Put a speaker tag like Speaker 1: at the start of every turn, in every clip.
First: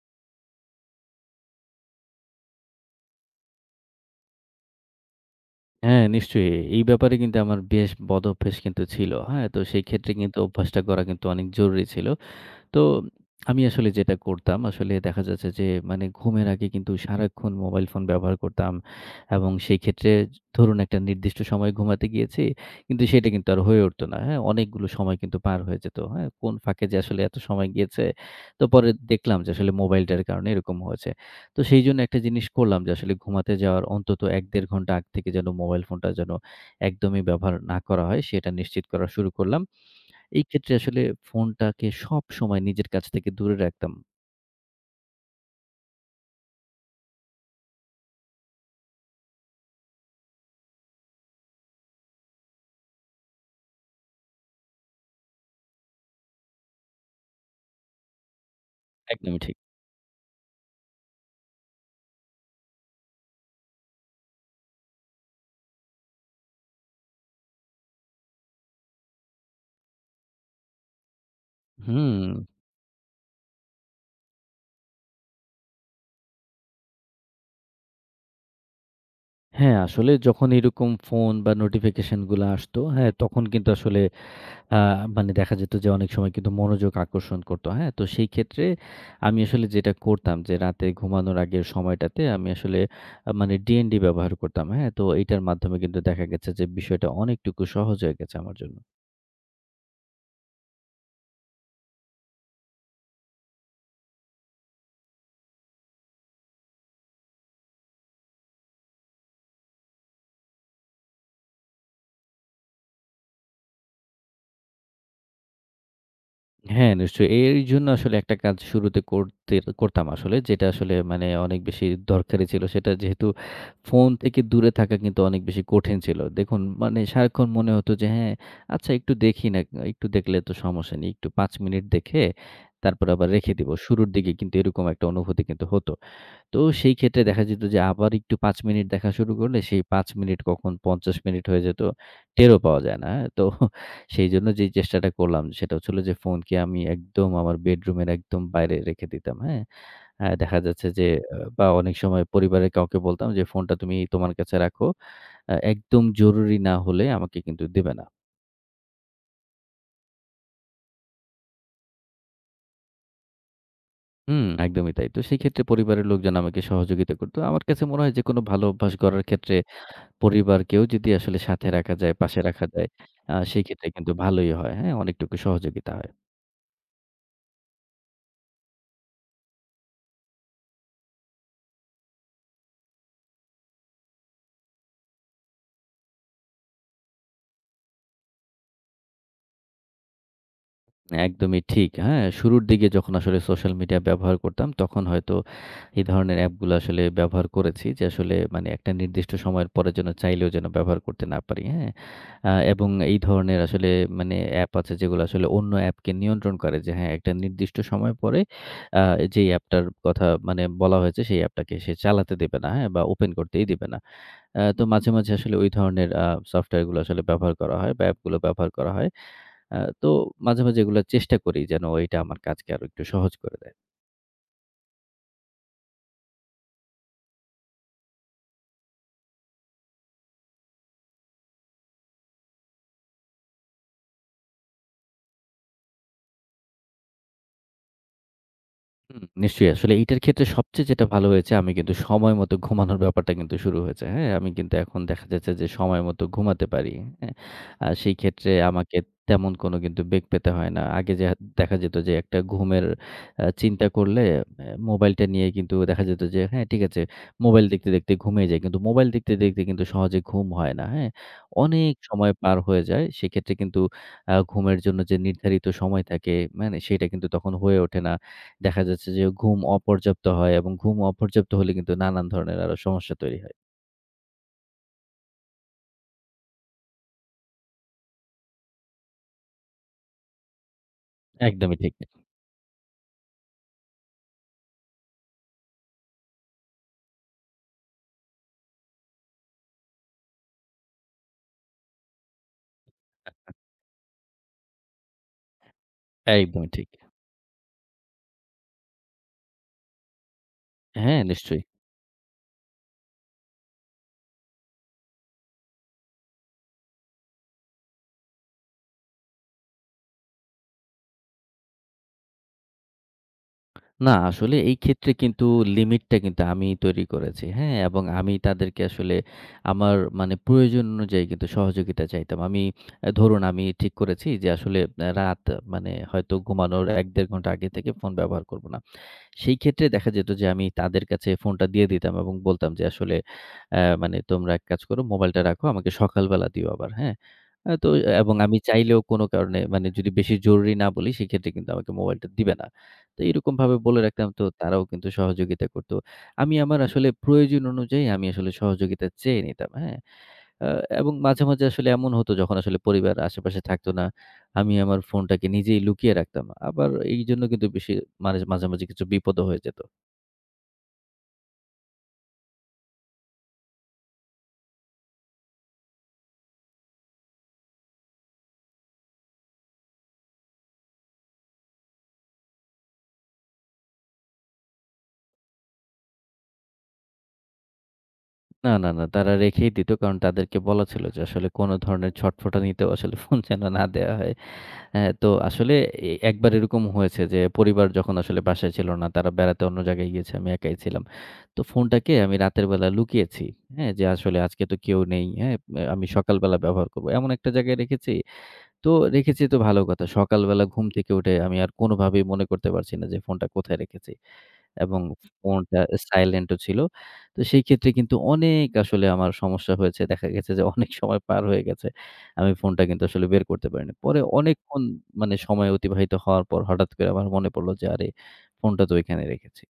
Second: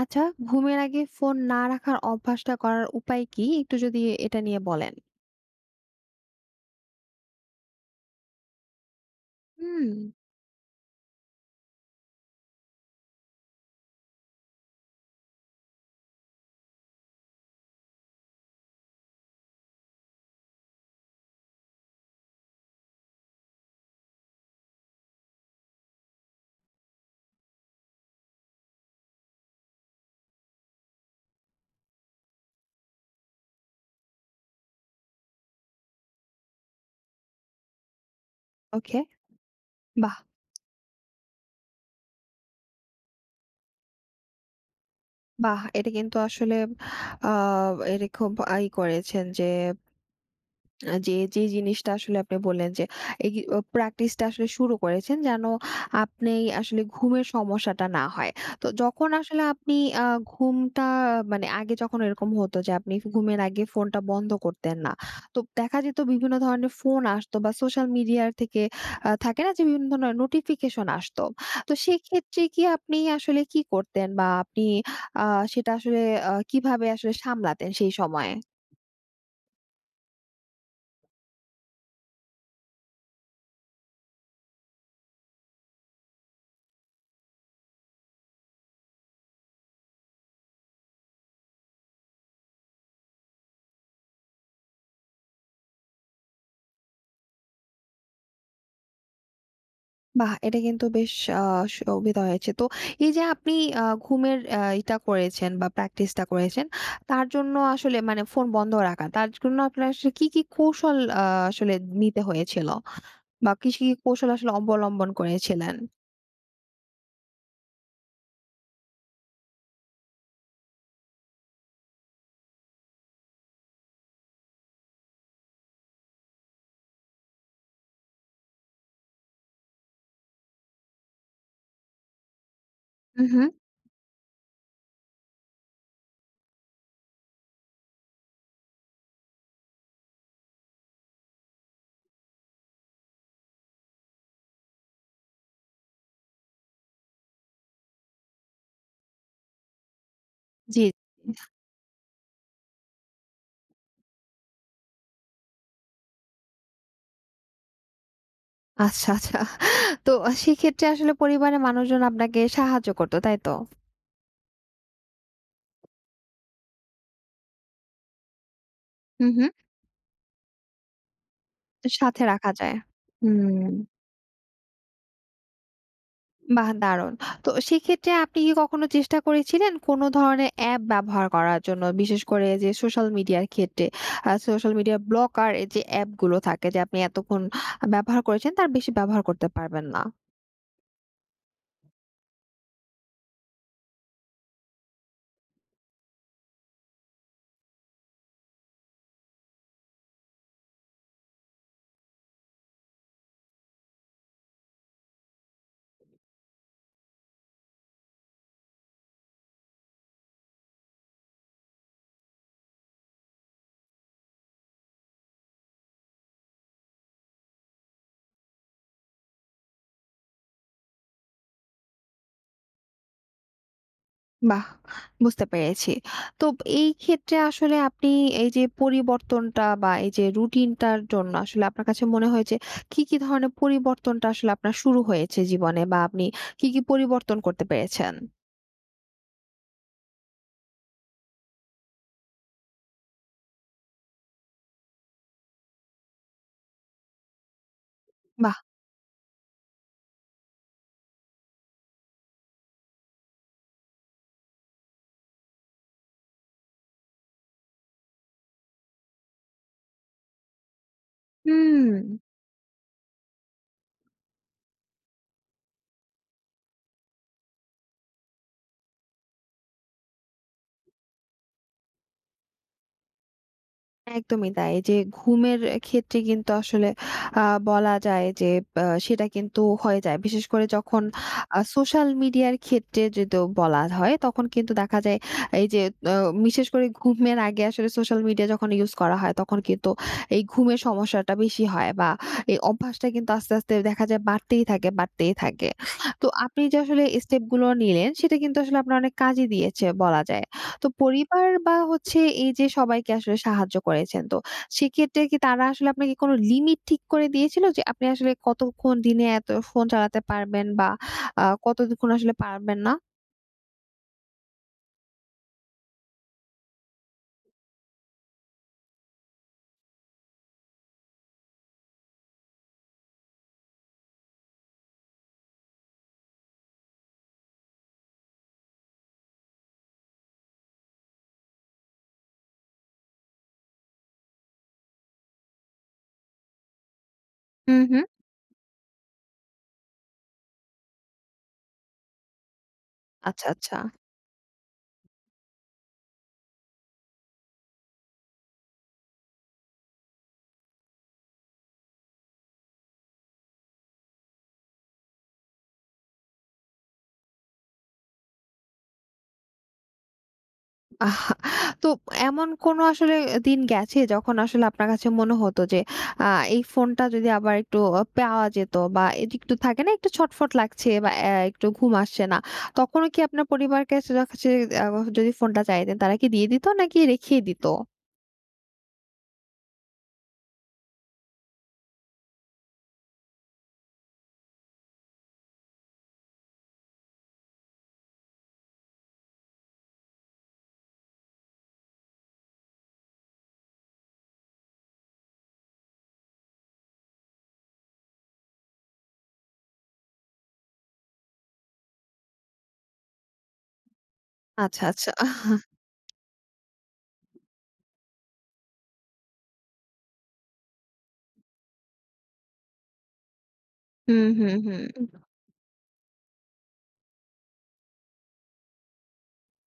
Speaker 1: আচ্ছা, ঘুমের আগে ফোন না রাখার অভ্যাসটা করার উপায় কি? একটু যদি এটা নিয়ে বলেন।
Speaker 2: হ্যাঁ, নিশ্চয়ই। এই ব্যাপারে কিন্তু আমার বেশ বদঅভ্যাস কিন্তু ছিল। হ্যাঁ? তো সেই
Speaker 1: হুম।
Speaker 2: ক্ষেত্রে কিন্তু অভ্যাসটা করা কিন্তু অনেক জরুরি ছিল। তো আমি আসলে যেটা করতাম, আসলে দেখা যাচ্ছে যে মানে ঘুমের আগে কিন্তু সারাক্ষণ মোবাইল ফোন ব্যবহার করতাম এবং সেই ক্ষেত্রে ধরুন একটা নির্দিষ্ট সময় ঘুমাতে গিয়েছি, কিন্তু সেটা কিন্তু আর হয়ে উঠতো না। হ্যাঁ? অনেকগুলো সময় কিন্তু পার হয়ে যেত। হ্যাঁ? কোন ফাঁকে যে আসলে এত সময় গিয়েছে। তো পরে দেখলাম যে আসলে মোবাইলটার কারণে এরকম হয়েছে। তো সেই জন্য একটা জিনিস করলাম যে আসলে ঘুমাতে যাওয়ার অন্তত এক দেড় ঘন্টা আগ থেকে যেন মোবাইল ফোনটা যেন একদমই ব্যবহার না করা হয় সেটা নিশ্চিত
Speaker 1: ওকে।
Speaker 2: করা শুরু করলাম।
Speaker 1: বাহ!
Speaker 2: এই ক্ষেত্রে আসলে ফোনটাকে সবসময় নিজের কাছ থেকে দূরে রাখতাম।
Speaker 1: বাহ! এটা কিন্তু আসলে আ এটা খুব ই করেছেন যে যে জিনিসটা আসলে আপনি বললেন যে, এই প্র্যাকটিসটা আসলে শুরু করেছেন যেন আপনি আসলে ঘুমের সমস্যাটা না হয়। তো যখন
Speaker 2: একদমই
Speaker 1: আসলে
Speaker 2: ঠিক।
Speaker 1: আপনি আ ঘুমটা মানে আগে যখন এরকম হতো যে, আপনি ঘুমের আগে ফোনটা বন্ধ করতেন না। তো দেখা যেত বিভিন্ন ধরনের ফোন আসতো বা সোশ্যাল মিডিয়ার থেকে থাকে না যে, বিভিন্ন ধরনের নোটিফিকেশন আসতো। তো
Speaker 2: হুম।
Speaker 1: সেক্ষেত্রে কি আপনি আসলে কি করতেন বা আপনি আ সেটা আসলে কিভাবে আসলে সামলাতেন সেই সময়ে?
Speaker 2: হ্যাঁ, আসলে যখন এরকম ফোন বা নোটিফিকেশন গুলা আসতো, হ্যাঁ, তখন কিন্তু আসলে আ মানে দেখা যেত যে অনেক সময় কিন্তু মনোযোগ আকর্ষণ করতো। হ্যাঁ? তো সেই ক্ষেত্রে আমি আসলে যেটা করতাম, যে রাতে ঘুমানোর আগের সময়টাতে আমি আসলে মানে DND ব্যবহার করতাম। হ্যাঁ? তো এটার মাধ্যমে কিন্তু দেখা গেছে যে বিষয়টা অনেকটুকু সহজ হয়ে গেছে আমার জন্য।
Speaker 1: বাহ! এটা কিন্তু বেশ আ সুবিধা হয়েছে। তো এই যে আপনি ঘুমের এটা করেছেন বা প্র্যাকটিসটা করেছেন, তার জন্য আসলে মানে ফোন বন্ধ রাখা। তার জন্য আপনার আসলে কি, কি কৌশল আসলে নিতে হয়েছিল? বা কি, কি কৌশল আসলে অবলম্বন করেছিলেন?
Speaker 2: হ্যাঁ, নিশ্চয়ই। এর জন্য আসলে একটা কাজ শুরুতে করতাম আসলে। যেটা আসলে মানে অনেক বেশি দরকারি ছিল। সেটা যেহেতু ফোন থেকে দূরে থাকা কিন্তু অনেক বেশি কঠিন ছিল। দেখুন, মানে সারাক্ষণ মনে হতো যে হ্যাঁ, আচ্ছা একটু দেখি না, একটু দেখলে তো সমস্যা নেই। একটু ৫ মিনিট দেখে তারপর
Speaker 1: হু,
Speaker 2: আবার
Speaker 1: হু।
Speaker 2: রেখে দিব। শুরুর দিকে কিন্তু এরকম একটা অনুভূতি কিন্তু হতো। তো সেই ক্ষেত্রে দেখা যেত যে আবার একটু ৫ মিনিট দেখা শুরু করলে সেই ৫ মিনিট কখন ৫০ মিনিট হয়ে যেত, টেরও পাওয়া যায় না। তো সেইজন্য যেই চেষ্টাটা করলাম সেটা হচ্ছিল যে ফোনকে আমি একদম আমার বেডরুমের একদম বাইরে রেখে দিতাম, হ্যাঁ? আ দেখা
Speaker 1: জি।
Speaker 2: যাচ্ছে যে
Speaker 1: জি।
Speaker 2: বা অনেক সময় পরিবারের কাউকে বলতাম যে ফোনটা তুমি তোমার কাছে রাখো। আ একদম জরুরি না হলে আমাকে কিন্তু দিবে না।
Speaker 1: আচ্ছা, আচ্ছা। তো সেক্ষেত্রে আসলে পরিবারের মানুষজন আপনাকে সাহায্য করত, তাই তো?
Speaker 2: হুম, একদমই তাই। তো সেক্ষেত্রে পরিবারের লোকজন আমাকে সহযোগিতা করত। আমার কাছে মনে হয় যে কোনো ভালো অভ্যাস গড়ার
Speaker 1: হু, হু।
Speaker 2: ক্ষেত্রে পরিবারকেও যদি আসলে সাথে রাখা যায়,
Speaker 1: সাথে
Speaker 2: পাশে
Speaker 1: রাখা
Speaker 2: রাখা
Speaker 1: যায়।
Speaker 2: যায়,
Speaker 1: হুম।
Speaker 2: সেক্ষেত্রে কিন্তু ভালোই হয়। হ্যাঁ? অনেকটুকু সহযোগিতা হয়।
Speaker 1: বাহ! দারুণ। তো সেক্ষেত্রে আপনি কি কখনো চেষ্টা করেছিলেন কোনো ধরনের অ্যাপ ব্যবহার করার জন্য? বিশেষ করে যে সোশ্যাল মিডিয়ার ক্ষেত্রে সোশ্যাল মিডিয়া ব্লকার যে অ্যাপগুলো থাকে যে আপনি এতক্ষণ ব্যবহার করেছেন তার বেশি ব্যবহার করতে পারবেন না।
Speaker 2: একদমই ঠিক। হ্যাঁ? শুরুর দিকে যখন আসলে সোশ্যাল মিডিয়া ব্যবহার করতাম, তখন হয়তো এই ধরনের অ্যাপগুলো আসলে ব্যবহার করেছি, যে আসলে মানে একটা নির্দিষ্ট সময়ের পরে যেন চাইলেও যেন ব্যবহার করতে না পারি। হ্যাঁ? এবং এই ধরনের আসলে মানে অ্যাপ আছে যেগুলো আসলে অন্য অ্যাপকে নিয়ন্ত্রণ করে যে হ্যাঁ, একটা নির্দিষ্ট সময় পরে আ যেই অ্যাপটার কথা মানে বলা হয়েছে সেই অ্যাপটাকে সে চালাতে দেবে না। হ্যাঁ? বা ওপেন করতেই দিবে না। তো মাঝে, মাঝে আসলে ওই ধরনের সফটওয়্যারগুলো আসলে ব্যবহার করা হয় বা অ্যাপগুলো ব্যবহার করা হয়। তো মাঝে, মাঝে এগুলা চেষ্টা করি যেন এটা আমার কাজকে আরো একটু সহজ করে দেয়।
Speaker 1: বাহ! বুঝতে পেরেছি। তো এই ক্ষেত্রে আসলে আপনি এই যে পরিবর্তনটা বা এই যে রুটিনটার জন্য আসলে আপনার কাছে মনে হয় যে কি, কি ধরনের পরিবর্তনটা আসলে আপনার শুরু হয়েছে জীবনে বা আপনি কি, কি পরিবর্তন করতে পেরেছেন?
Speaker 2: হুম, নিশ্চয়ই। আসলে এইটার ক্ষেত্রে সবচেয়ে যেটা ভালো হয়েছে, আমি কিন্তু সময় মতো ঘুমানোর ব্যাপারটা কিন্তু শুরু হয়েছে। হ্যাঁ? আমি কিন্তু এখন দেখা যাচ্ছে যে সময় মতো ঘুমাতে পারি। হ্যাঁ? সেই ক্ষেত্রে
Speaker 1: বাহ!
Speaker 2: আমাকে তেমন কোনো কিন্তু বেগ পেতে হয় না। আগে যে দেখা যেত যে একটা ঘুমের চিন্তা করলে মোবাইলটা নিয়ে কিন্তু দেখা যেত যে হ্যাঁ, ঠিক আছে, মোবাইল দেখতে, দেখতে ঘুমিয়ে যাই। কিন্তু মোবাইল দেখতে, দেখতে কিন্তু সহজে ঘুম হয় না। হ্যাঁ?
Speaker 1: হুম।
Speaker 2: অনেক সময় পার হয়ে যায়। সেক্ষেত্রে কিন্তু ঘুমের জন্য যে নির্ধারিত সময় থাকে, মানে সেটা কিন্তু তখন হয়ে ওঠে না। দেখা যাচ্ছে যে ঘুম অপর্যাপ্ত হয় এবং ঘুম অপর্যাপ্ত হলে কিন্তু নানান ধরনের আরো সমস্যা তৈরি হয়।
Speaker 1: একদমই তাই। এই যে ঘুমের ক্ষেত্রে কিন্তু আসলে আ বলা যায় যে সেটা কিন্তু হয়ে যায়। বিশেষ করে যখন
Speaker 2: একদমই ঠিক।
Speaker 1: সোশ্যাল মিডিয়ার ক্ষেত্রে যদি বলা হয় তখন কিন্তু দেখা যায় এই যে আ বিশেষ করে ঘুমের আগে আসলে সোশ্যাল মিডিয়া যখন ইউজ করা হয় তখন কিন্তু এই ঘুমের সমস্যাটা বেশি হয় বা এই অভ্যাসটা কিন্তু আস্তে, আস্তে দেখা যায় বাড়তেই থাকে, বাড়তেই থাকে। তো আপনি
Speaker 2: একদমই
Speaker 1: যে
Speaker 2: ঠিক।
Speaker 1: আসলে স্টেপ গুলো নিলেন সেটা কিন্তু আসলে আপনার অনেক কাজে দিয়েছে বলা যায়। তো
Speaker 2: হ্যাঁ,
Speaker 1: পরিবার
Speaker 2: নিশ্চয়ই।
Speaker 1: বা হচ্ছে এই যে সবাইকে আসলে সাহায্য করেছেন তো সেক্ষেত্রে কি তারা আসলে আপনাকে কোনো লিমিট ঠিক করে দিয়েছিল যে আপনি আসলে কতক্ষণ দিনে এত ফোন চালাতে পারবেন বা কতক্ষণ আসলে পারবেন না।
Speaker 2: না, আসলে এই ক্ষেত্রে কিন্তু লিমিটটা কিন্তু আমি তৈরি করেছি। হ্যাঁ? এবং আমি তাদেরকে আসলে আমার মানে প্রয়োজন অনুযায়ী কিন্তু সহযোগিতা চাইতাম। আমি আ ধরুন আমি ঠিক করেছি যে আসলে রাত মানে হয়তো ঘুমানোর ১-১.৫ ঘন্টা আগে থেকে ফোন ব্যবহার করব না। সেই ক্ষেত্রে দেখা যেত যে আমি তাদের কাছে ফোনটা দিয়ে দিতাম এবং বলতাম যে আসলে মানে তোমরা এক কাজ করো, মোবাইলটা রাখো, আমাকে সকালবেলা দিও আবার, হ্যাঁ? আ
Speaker 1: হুম,
Speaker 2: তো
Speaker 1: হুম।
Speaker 2: এবং আমি চাইলেও কোনো কারণে, মানে যদি বেশি জরুরি না বলি সেক্ষেত্রে কিন্তু আমাকে মোবাইলটা দিবে না। তো
Speaker 1: আচ্ছা, আচ্ছা।
Speaker 2: এরকমভাবে বলে রাখতাম, তো তারাও কিন্তু সহযোগিতা করত। আমি আমার আসলে প্রয়োজন অনুযায়ী আমি আসলে সহযোগিতা চেয়ে নিতাম, হ্যাঁ? আ এবং মাঝে, মাঝে আসলে এমন হতো যখন আসলে পরিবার আশেপাশে থাকতো না। আমি আমার ফোনটাকে নিজেই লুকিয়ে রাখতাম। আবার এইজন্য কিন্তু বেশি মাঝামাঝি কিছু বিপদও হয়ে যেত।
Speaker 1: আহ তো এমন কোনো আসলে দিন গেছে যখন আসলে আপনার কাছে মনে হতো যে আ এই ফোনটা যদি আবার একটু পাওয়া যেত বা এদি একটু থাকে না একটু ছটফট লাগছে বা একটু ঘুম আসছে না। তখনও কি আপনার পরিবারকে কাছে কাছে আ যদি ফোনটা চাইতেন তারা কি দিয়ে দিত নাকি রেখেই দিত?
Speaker 2: না, না, না, তারা রেখেই দিত। কারণ তাদেরকে বলা ছিল যে আসলে কোন ধরনের ছটফটানিতেও আসলে ফোন যেন না দেয়া হয়। হ্যাঁ, তো আসলে একবার এরকম হয়েছে যে পরিবার যখন আসলে বাসায় ছিল না, তারা বেড়াতে অন্য জায়গায় গিয়েছে, আমি একাই ছিলাম। তো ফোনটাকে আমি রাতের বেলা লুকিয়েছি। হ্যাঁ, যে আসলে আজকে তো কেউ নেই। হ্যাঁ, আমি সকালবেলা ব্যবহার করব। এমন একটা জায়গায় রেখেছি, তো রেখেছি তো ভালো কথা। সকালবেলা ঘুম থেকে উঠে আমি আর কোনোভাবেই মনে করতে পারছি না যে ফোনটা কোথায় রেখেছি,
Speaker 1: আচ্ছা,
Speaker 2: এবং
Speaker 1: আচ্ছা।
Speaker 2: ফোনটা সাইলেন্ট ও ছিল। তো সেই ক্ষেত্রে কিন্তু অনেক আসলে আমার সমস্যা হয়েছে। দেখা গেছে যে অনেক সময় পার হয়ে গেছে। আমি ফোনটা কিন্তু আসলে বের করতে পারিনি। পরে
Speaker 1: হুম, হুম, হুম।
Speaker 2: অনেকক্ষণ মানে সময় অতিবাহিত হওয়ার পর হঠাৎ করে আমার মনে পড়ল যে, আরে ফোনটা তো এখানে রেখেছি।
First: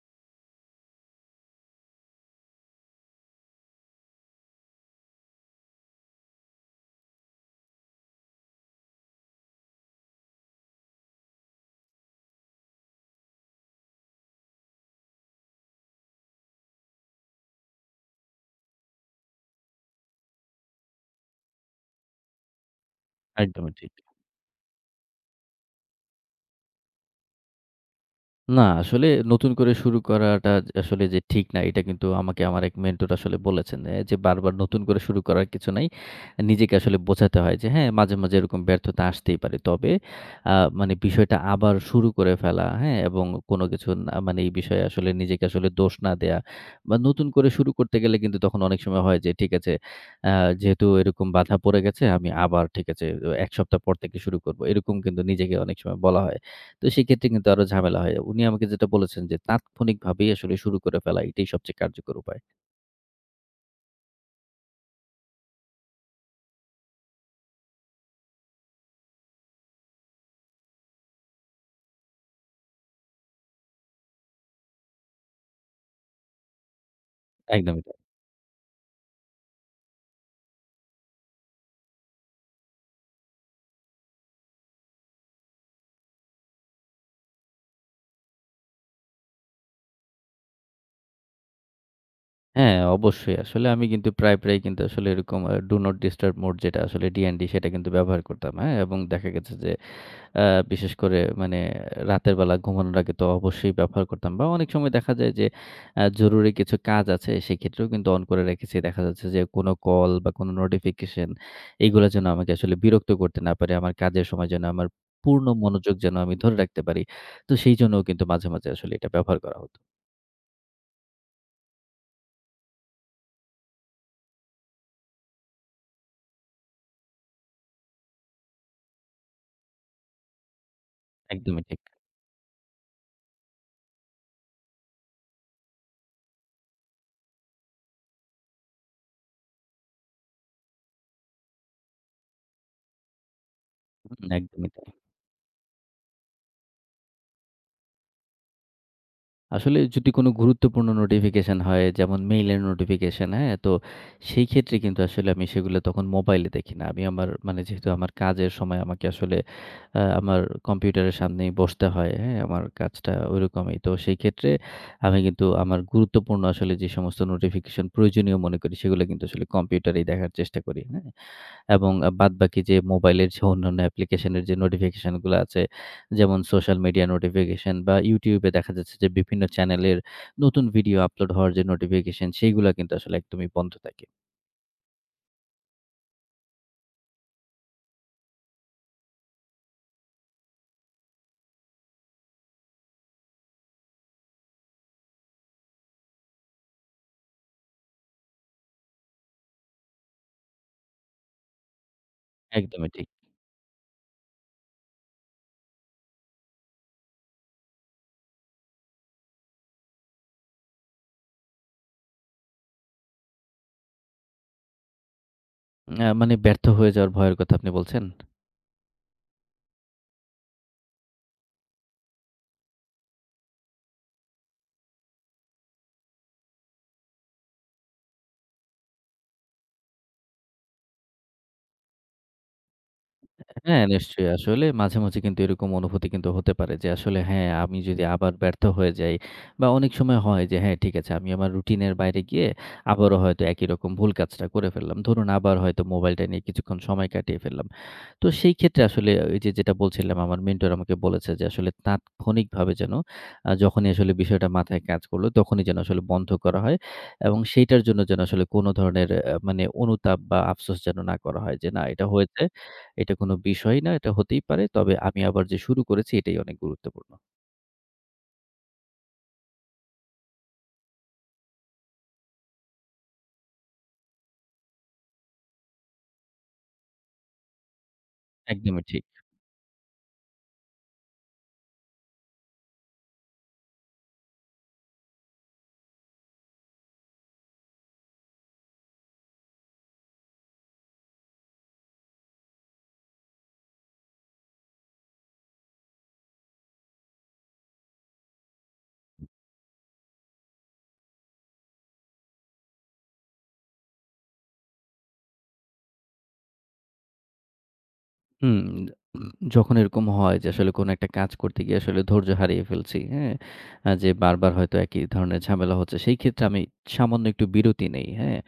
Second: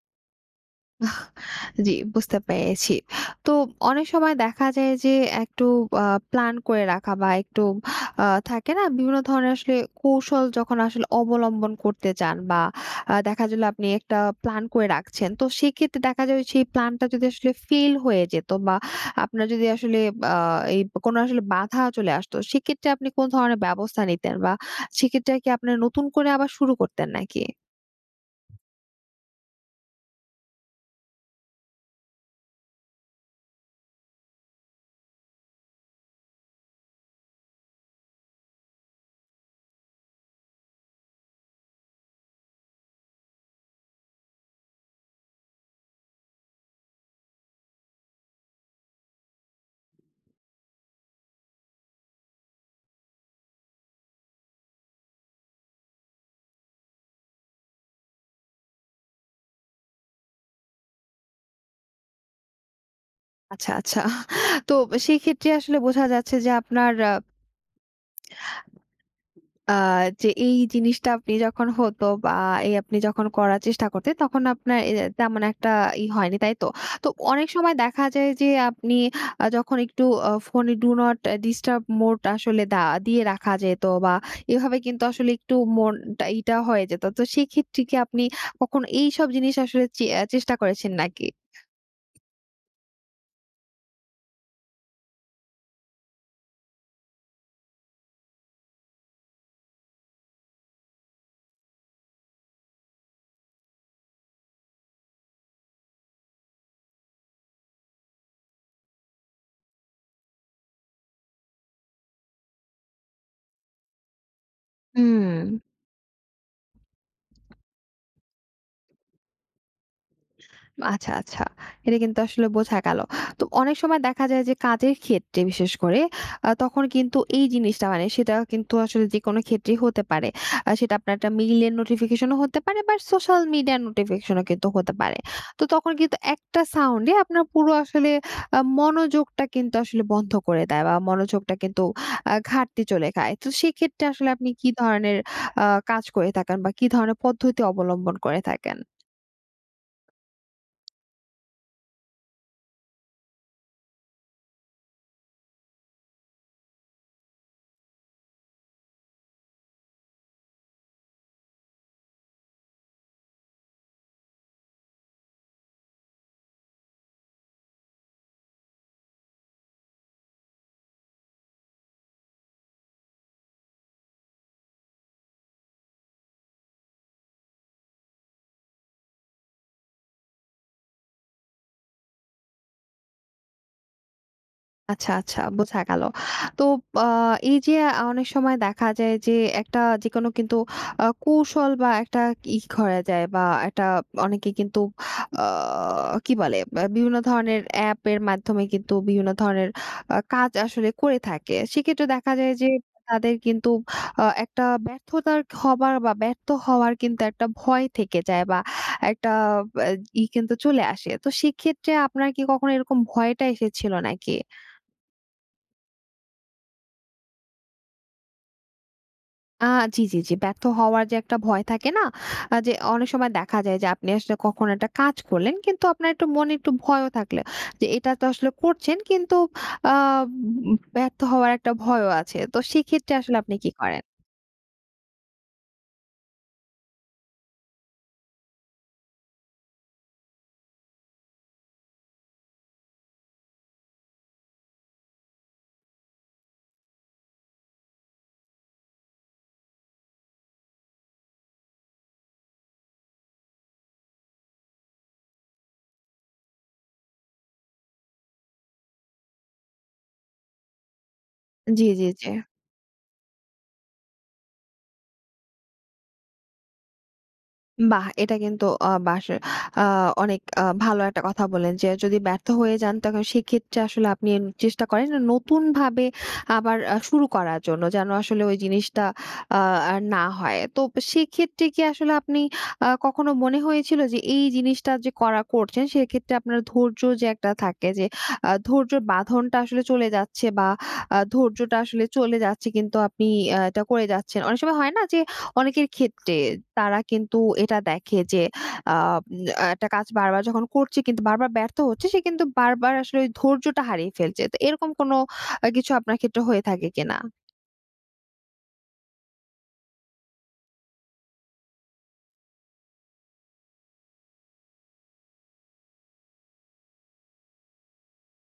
Speaker 1: জি, বুঝতে পেরেছি। তো অনেক সময় দেখা যায় যে একটু আ প্ল্যান করে রাখা বা একটু থাকে না? বিভিন্ন ধরনের আসলে কৌশল যখন আসলে অবলম্বন করতে চান বা দেখা গেল আপনি একটা প্ল্যান করে রাখছেন। তো সেক্ষেত্রে দেখা যায় সেই প্ল্যানটা যদি আসলে ফেল হয়ে যেত বা আপনার যদি আসলে আ এই কোনো আসলে বাধা চলে আসতো, সেক্ষেত্রে আপনি কোন ধরনের
Speaker 2: একদমই ঠিক।
Speaker 1: ব্যবস্থা নিতেন? বা সেক্ষেত্রে কি আপনারা নতুন করে আবার শুরু করতেন নাকি?
Speaker 2: না, আসলে নতুন করে শুরু করাটা যে আসলে যে ঠিক না, এটা কিন্তু আমাকে আমার এক মেন্টর আসলে বলেছেন যে, "বারবার নতুন করে শুরু করার কিছু নাই।" নিজেকে আসলে বোঝাতে হয় যে, "হ্যাঁ, মাঝে, মাঝে এরকম ব্যর্থতা আসতেই পারে। তবে আ মানে বিষয়টা আবার শুরু করে ফেলা, হ্যাঁ? এবং কোনো কিছু না মানে এই বিষয়ে আসলে নিজেকে আসলে দোষ না দেয়া, বা নতুন করে শুরু করতে গেলে কিন্তু তখন অনেক সময় হয় যে, ঠিক আছে, আ যেহেতু এরকম বাধা পড়ে গেছে, আমি আবার ঠিক আছে, ১ সপ্তাহ পর থেকে শুরু করব।" এরকম কিন্তু নিজেকে অনেক সময় বলা হয়। তো সেক্ষেত্রে কিন্তু আরো ঝামেলা হয়। উনি আমাকে যেটা বলেছেন যে, তাৎক্ষণিকভাবেই আসলে শুরু করে ফেলা এটাই সবচেয়ে কার্যকর উপায়।
Speaker 1: আচ্ছা, আচ্ছা। তো সেক্ষেত্রে আসলে বোঝা যাচ্ছে যে আপনার আ আ যে এই জিনিসটা আপনি যখন হতো বা এই আপনি যখন করার চেষ্টা করতেন তখন আপনার তেমন একটা ই হয়নি, তাই তো? তো অনেক সময়
Speaker 2: একদমই তাই।
Speaker 1: দেখা যায় যে আপনি যখন একটু ফোনে ডু নট ডিস্টার্ব মোড আসলে দিয়ে রাখা যেত বা এভাবে কিন্তু আসলে একটু মনটা ইটা হয়ে যেত। তো সেক্ষেত্রে কি আপনি কখনো এইসব জিনিস আসলে চেষ্টা করেছেন নাকি?
Speaker 2: হ্যাঁ, অবশ্যই। আসলে আমি কিন্তু প্রায়, প্রায় কিন্তু আসলে এরকম ডু নট ডিস্টার্ব মোড, যেটা আসলে ডিএনডি, সেটা কিন্তু ব্যবহার করতাম। হ্যাঁ? এবং দেখা গেছে যে আ বিশেষ করে মানে রাতের বেলা ঘুমানোর আগে তো অবশ্যই ব্যবহার করতাম, বা অনেক সময় দেখা যায় যে জরুরি কিছু কাজ আছে সেক্ষেত্রেও কিন্তু অন করে রেখেছি। দেখা যাচ্ছে যে কোনো কল বা কোনো নোটিফিকেশন এগুলা যেন আমাকে আসলে বিরক্ত করতে না পারে। আমার কাজের সময় যেন আমার পূর্ণ
Speaker 1: হুম।
Speaker 2: মনোযোগ যেন আমি ধরে রাখতে পারি। তো সেই জন্যও কিন্তু মাঝে, মাঝে আসলে এটা ব্যবহার করা হতো।
Speaker 1: আচ্ছা, আচ্ছা। এটা কিন্তু আসলে বোঝা গেল। তো অনেক সময় দেখা যায় যে কাজের ক্ষেত্রে বিশেষ করে তখন কিন্তু এই জিনিসটা মানে সেটা কিন্তু আসলে যেকোনো ক্ষেত্রেই হতে পারে। সেটা আপনার একটা
Speaker 2: একদমই
Speaker 1: মেইলের
Speaker 2: ঠিক।
Speaker 1: নোটিফিকেশনও হতে পারে বা সোশ্যাল মিডিয়ার নোটিফিকেশনও কিন্তু হতে পারে। তো তখন কিন্তু একটা সাউন্ডে আপনার পুরো আসলে মনোযোগটা কিন্তু আসলে বন্ধ করে দেয় বা মনোযোগটা কিন্তু ঘাটতি চলে যায়। তো সেক্ষেত্রে আসলে
Speaker 2: হুম,
Speaker 1: আপনি কি
Speaker 2: একদমই ঠিক।
Speaker 1: ধরনের আ কাজ করে থাকেন বা কি ধরনের পদ্ধতি অবলম্বন করে থাকেন?
Speaker 2: আসলে যদি কোনো গুরুত্বপূর্ণ নোটিফিকেশন হয় যেমন মেইলের নোটিফিকেশন, হ্যাঁ? তো সেই ক্ষেত্রে কিন্তু আসলে আমি সেগুলো তখন মোবাইলে দেখি না। আমি আমার মানে যেহেতু আমার কাজের সময় আমাকে আসলে আমার কম্পিউটারের সামনেই বসতে হয়, হ্যাঁ? আমার কাজটা ওইরকমই। তো সেই ক্ষেত্রে আমি কিন্তু আমার গুরুত্বপূর্ণ আসলে যে সমস্ত নোটিফিকেশন প্রয়োজনীয় মনে করি, সেগুলো কিন্তু আসলে কম্পিউটারেই দেখার চেষ্টা করি, হ্যাঁ? এবং বাদবাকি যে মোবাইলের যে অন্যান্য অ্যাপ্লিকেশনের যে নোটিফিকেশন গুলো আছে, যেমন সোশ্যাল মিডিয়া নোটিফিকেশন বা YouTube এ দেখা যাচ্ছে যে বিভিন্ন চ্যানেলের নতুন ভিডিও আপলোড হওয়ার যে নোটিফিকেশন, সেইগুলা কিন্তু আসলে একদমই বন্ধ থাকে।
Speaker 1: আচ্ছা, আচ্ছা, বোঝা গেল। তো আ এই যে অনেক সময় দেখা যায় যে একটা যেকোনো কিন্তু কৌশল বা একটা ই করা যায় বা একটা অনেকে কিন্তু আ কি বলে বিভিন্ন ধরনের অ্যাপের মাধ্যমে কিন্তু বিভিন্ন ধরনের কাজ আসলে করে থাকে। সেক্ষেত্রে দেখা যায় যে
Speaker 2: একদমই ঠিক।
Speaker 1: তাদের কিন্তু একটা ব্যর্থতার হবার বা ব্যর্থ হওয়ার কিন্তু একটা ভয় থেকে যায় বা একটা আ ই কিন্তু চলে আসে। তো সেক্ষেত্রে আপনার কি কখনো এরকম ভয়টা এসেছিল নাকি?
Speaker 2: মানে ব্যর্থ হয়ে যাওয়ার ভয়ের কথা আপনি বলছেন?
Speaker 1: আ জি, জি, জি। ব্যর্থ হওয়ার যে একটা ভয় থাকে না? যে অনেক সময় দেখা যায় যে আপনি আসলে কখনো একটা কাজ করলেন কিন্তু আপনার একটু মনে একটু ভয়ও থাকলে যে এটা তো আসলে করছেন কিন্তু আ ব্যর্থ হওয়ার একটা ভয়ও আছে। তো সেক্ষেত্রে আসলে আপনি কি
Speaker 2: হ্যাঁ,
Speaker 1: করেন?
Speaker 2: নিশ্চয়ই। আসলে মাঝে, মাঝে কিন্তু এরকম অনুভূতি কিন্তু হতে পারে যে আসলে হ্যাঁ, আমি যদি আবার ব্যর্থ হয়ে যাই, বা অনেক সময় হয় যে হ্যাঁ, ঠিক আছে, আমি আমার রুটিনের বাইরে গিয়ে আবারও হয়তো একই রকম ভুল কাজটা করে ফেললাম। ধরুন আবার হয়তো মোবাইলটা নিয়ে কিছুক্ষণ সময় কাটিয়ে ফেললাম। তো সেই ক্ষেত্রে আসলে ওই যে যেটা বলছিলাম আমার মেন্টর আমাকে বলেছে যে আসলে তাৎক্ষণিকভাবে যেন যখনই আসলে বিষয়টা মাথায় কাজ করলো তখনই যেন আসলে বন্ধ করা হয়, এবং সেইটার জন্য যেন আসলে কোনো ধরনের মানে অনুতাপ বা আফসোস যেন না করা হয় যে না
Speaker 1: জি,
Speaker 2: এটা
Speaker 1: জি, জি।
Speaker 2: হয়েছে, এটা কোনো বিষয়ই না, এটা হতেই পারে। তবে আমি আবার যে শুরু করেছি এটাই অনেক গুরুত্বপূর্ণ।
Speaker 1: বাহ! এটা কিন্তু আ বাস আ অনেক ভালো একটা কথা বললেন যে, যদি ব্যর্থ হয়ে যান তখন সেক্ষেত্রে আসলে আপনি চেষ্টা করেন নতুনভাবে আবার শুরু করার জন্য। যেন আসলে ওই
Speaker 2: একদমই ঠিক।
Speaker 1: জিনিসটা আ আর না হয়। তো সেক্ষেত্রে কি আসলে আপনি কখনো মনে হয়েছিল যে, এই জিনিসটা যে করছেন সেক্ষেত্রে আপনার ধৈর্য যে একটা থাকে যে, ধৈর্যর বাঁধনটা আসলে চলে যাচ্ছে বা ধৈর্যটা আসলে চলে যাচ্ছে কিন্তু আপনি এটা করে যাচ্ছেন। অনেক সময় হয় না যে অনেকের ক্ষেত্রে তারা কিন্তু এটা দেখে যে আ উম একটা কাজ বারবার যখন করছে কিন্তু বারবার ব্যর্থ হচ্ছে সে কিন্তু বারবার আসলে ওই ধৈর্যটা হারিয়ে ফেলছে। তো এরকম কোনো কিছু আপনার ক্ষেত্রে হয়ে থাকে কিনা?
Speaker 2: হুম। যখন এরকম হয় যে আসলে কোনো একটা কাজ করতে গিয়ে আসলে ধৈর্য হারিয়ে ফেলছি, হ্যাঁ? যে বারবার হয়তো একই ধরনের ঝামেলা হচ্ছে, সেই ক্ষেত্রে আমি সামান্য একটু বিরতি নেই, হ্যাঁ?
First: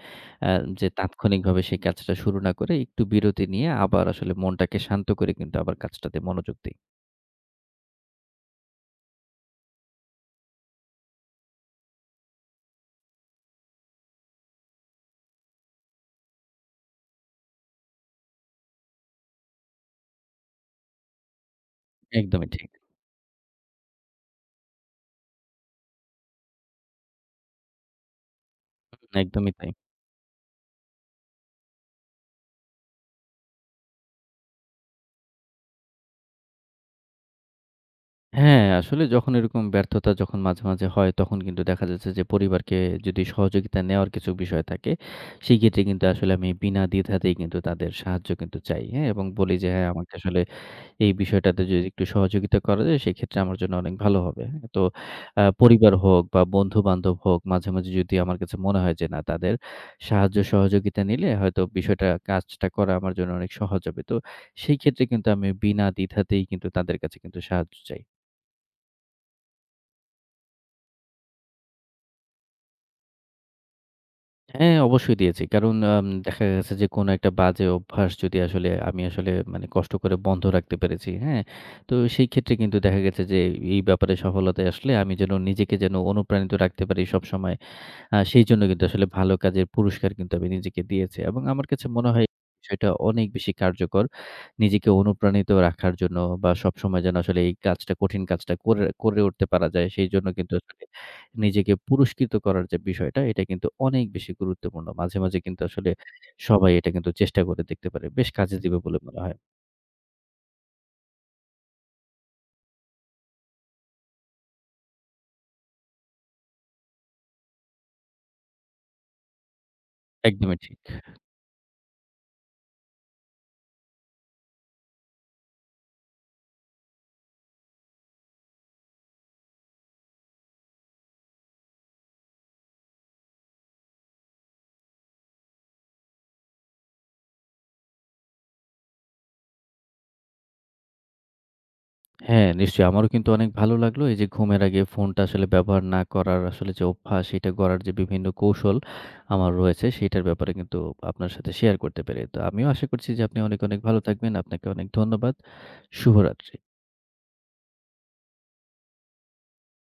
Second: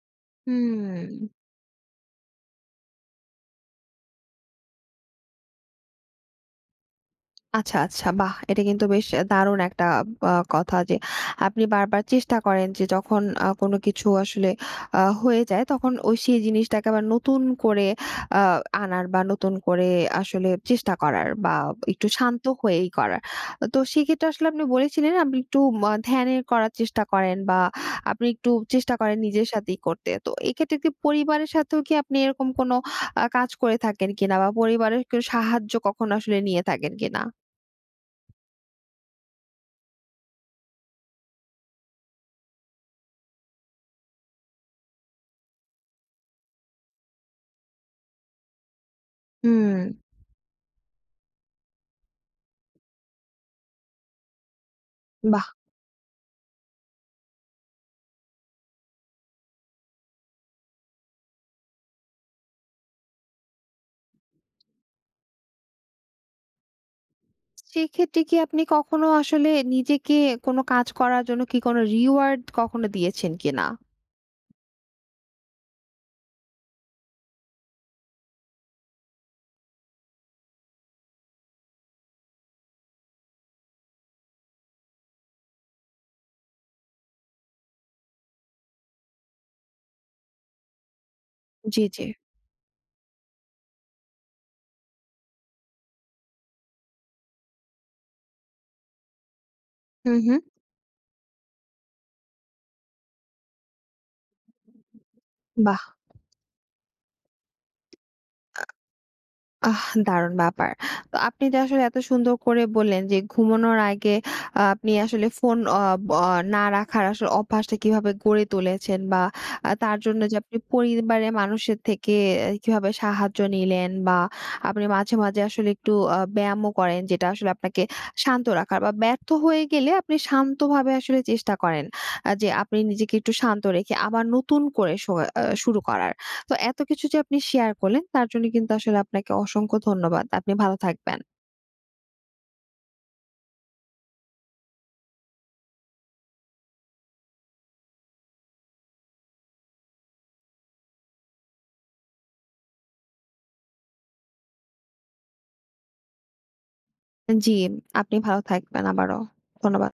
Speaker 2: আ যে
Speaker 1: হুম।
Speaker 2: তাৎক্ষণিকভাবে সেই কাজটা শুরু না করে একটু বিরতি নিয়ে আবার আসলে মনটাকে শান্ত করে কিন্তু আবার কাজটাতে মনোযোগ দেই।
Speaker 1: আচ্ছা, আচ্ছা। বাহ! এটা কিন্তু বেশ দারুণ একটা কথা যে আপনি বারবার চেষ্টা করেন যে যখন কোনো কিছু আসলে হয়ে যায় তখন ওই সেই জিনিসটাকে আবার নতুন করে আ আনার বা নতুন করে আসলে চেষ্টা করার বা একটু শান্ত
Speaker 2: একদমই ঠিক।
Speaker 1: হয়েই করার। তো সেক্ষেত্রে আসলে আপনি বলেছিলেন আপনি একটু ধ্যানের করার চেষ্টা করেন বা আপনি একটু চেষ্টা করেন নিজের
Speaker 2: একদমই তাই।
Speaker 1: সাথেই করতে। তো এক্ষেত্রে কি পরিবারের সাথেও কি আপনি এরকম কোনো কাজ করে থাকেন কিনা বা পরিবারের কেউ সাহায্য কখনো আসলে নিয়ে থাকেন কিনা?
Speaker 2: হ্যাঁ, আসলে যখন এরকম ব্যর্থতা যখন মাঝে, মাঝে হয় তখন কিন্তু দেখা যাচ্ছে যে পরিবারকে যদি সহযোগিতা নেওয়ার কিছু বিষয় থাকে, সেক্ষেত্রে কিন্তু আসলে আমি বিনা দ্বিধাতেই কিন্তু তাদের সাহায্য কিন্তু চাই, হ্যাঁ? এবং বলি যে,
Speaker 1: হুম,
Speaker 2: "হ্যাঁ, আমাকে আসলে এই বিষয়টাতে যদি একটু সহযোগিতা করা যায় সেক্ষেত্রে আমার জন্য অনেক ভালো হবে।" তো
Speaker 1: বাহ!
Speaker 2: পরিবার হোক বা বন্ধু-বান্ধব হোক মাঝে, মাঝে যদি আমার কাছে মনে হয় যে না, তাদের সাহায্য সহযোগিতা নিলে হয়তো বিষয়টা কাজটা করা আমার জন্য অনেক সহজ হবে, তো সেই ক্ষেত্রে কিন্তু আমি বিনা দ্বিধাতেই কিন্তু তাদের কাছে কিন্তু সাহায্য চাই।
Speaker 1: সেক্ষেত্রে কি আপনি কখনো আসলে নিজেকে কোনো কাজ করার জন্য কি কোনো রিওয়ার্ড কখনো দিয়েছেন কিনা?
Speaker 2: হ্যাঁ, অবশ্যই দিয়েছি। কারণ দেখা গেছে যে কোনো একটা বাজে অভ্যাস যদি আসলে আমি আসলে মানে কষ্ট করে বন্ধ রাখতে পেরেছি, হ্যাঁ? তো সেই ক্ষেত্রে কিন্তু দেখা গেছে যে এই ব্যাপারে সফলতায় আসলে আমি যেন নিজেকে যেন অনুপ্রাণিত রাখতে পারি সবসময়। সেইজন্য কিন্তু আসলে ভালো কাজের পুরস্কার কিন্তু আমি নিজেকে দিয়েছি এবং আমার
Speaker 1: জি,
Speaker 2: কাছে
Speaker 1: জি।
Speaker 2: মনে হয় বিষয়টা অনেক বেশি কার্যকর। নিজেকে অনুপ্রাণিত রাখার জন্য বা সবসময় যেন আসলে এই কাজটা কঠিন কাজটা করে করে উঠতে পারা যায়
Speaker 1: হুম,
Speaker 2: সেইজন্য
Speaker 1: হুম।
Speaker 2: কিন্তু আসলে নিজেকে পুরস্কৃত করার যে বিষয়টা, এটা কিন্তু অনেক বেশি গুরুত্বপূর্ণ। মাঝে, মাঝে কিন্তু
Speaker 1: বাহ!
Speaker 2: আসলে সবাই এটা কিন্তু চেষ্টা করে দেখতে পারে। বেশ কাজে দিবে বলে মনে হয়।
Speaker 1: আহ! দারুণ ব্যাপার। তো আপনি যে আসলে এত সুন্দর করে বললেন যে ঘুমানোর আগে আপনি আসলে ফোন না রাখার আসলে অভ্যাসটা কিভাবে গড়ে তুলেছেন বা তার জন্য যে আপনি
Speaker 2: একদমই ঠিক।
Speaker 1: পরিবারের মানুষের থেকে কিভাবে সাহায্য নিলেন বা আপনি মাঝে, মাঝে আসলে একটু ব্যায়ামও করেন যেটা আসলে আপনাকে শান্ত রাখার বা ব্যর্থ হয়ে গেলে আপনি শান্তভাবে আসলে চেষ্টা করেন যে আপনি নিজেকে একটু শান্ত রেখে আবার নতুন করে শো আ শুরু করার। তো এত কিছু যে আপনি শেয়ার করলেন তার জন্য কিন্তু আসলে আপনাকে অসংখ্য ধন্যবাদ। আপনি ভালো থাকবেন।
Speaker 2: হ্যাঁ, নিশ্চয়ই। আমারও কিন্তু অনেক ভালো লাগলো এই যে ঘুমের আগে ফোনটা আসলে ব্যবহার না করার আসলে যে অভ্যাস, এটা গড়ার যে বিভিন্ন কৌশল আমার রয়েছে, সেটার ব্যাপারে কিন্তু আপনার সাথে শেয়ার করতে পেরে। তো আমিও আশা করছি যে আপনি অনেক, অনেক ভালো থাকবেন। আপনাকে অনেক ধন্যবাদ। শুভরাত্রি।
Speaker 1: জি, আপনি ভালো থাকবেন আবারও। ধন্যবাদ।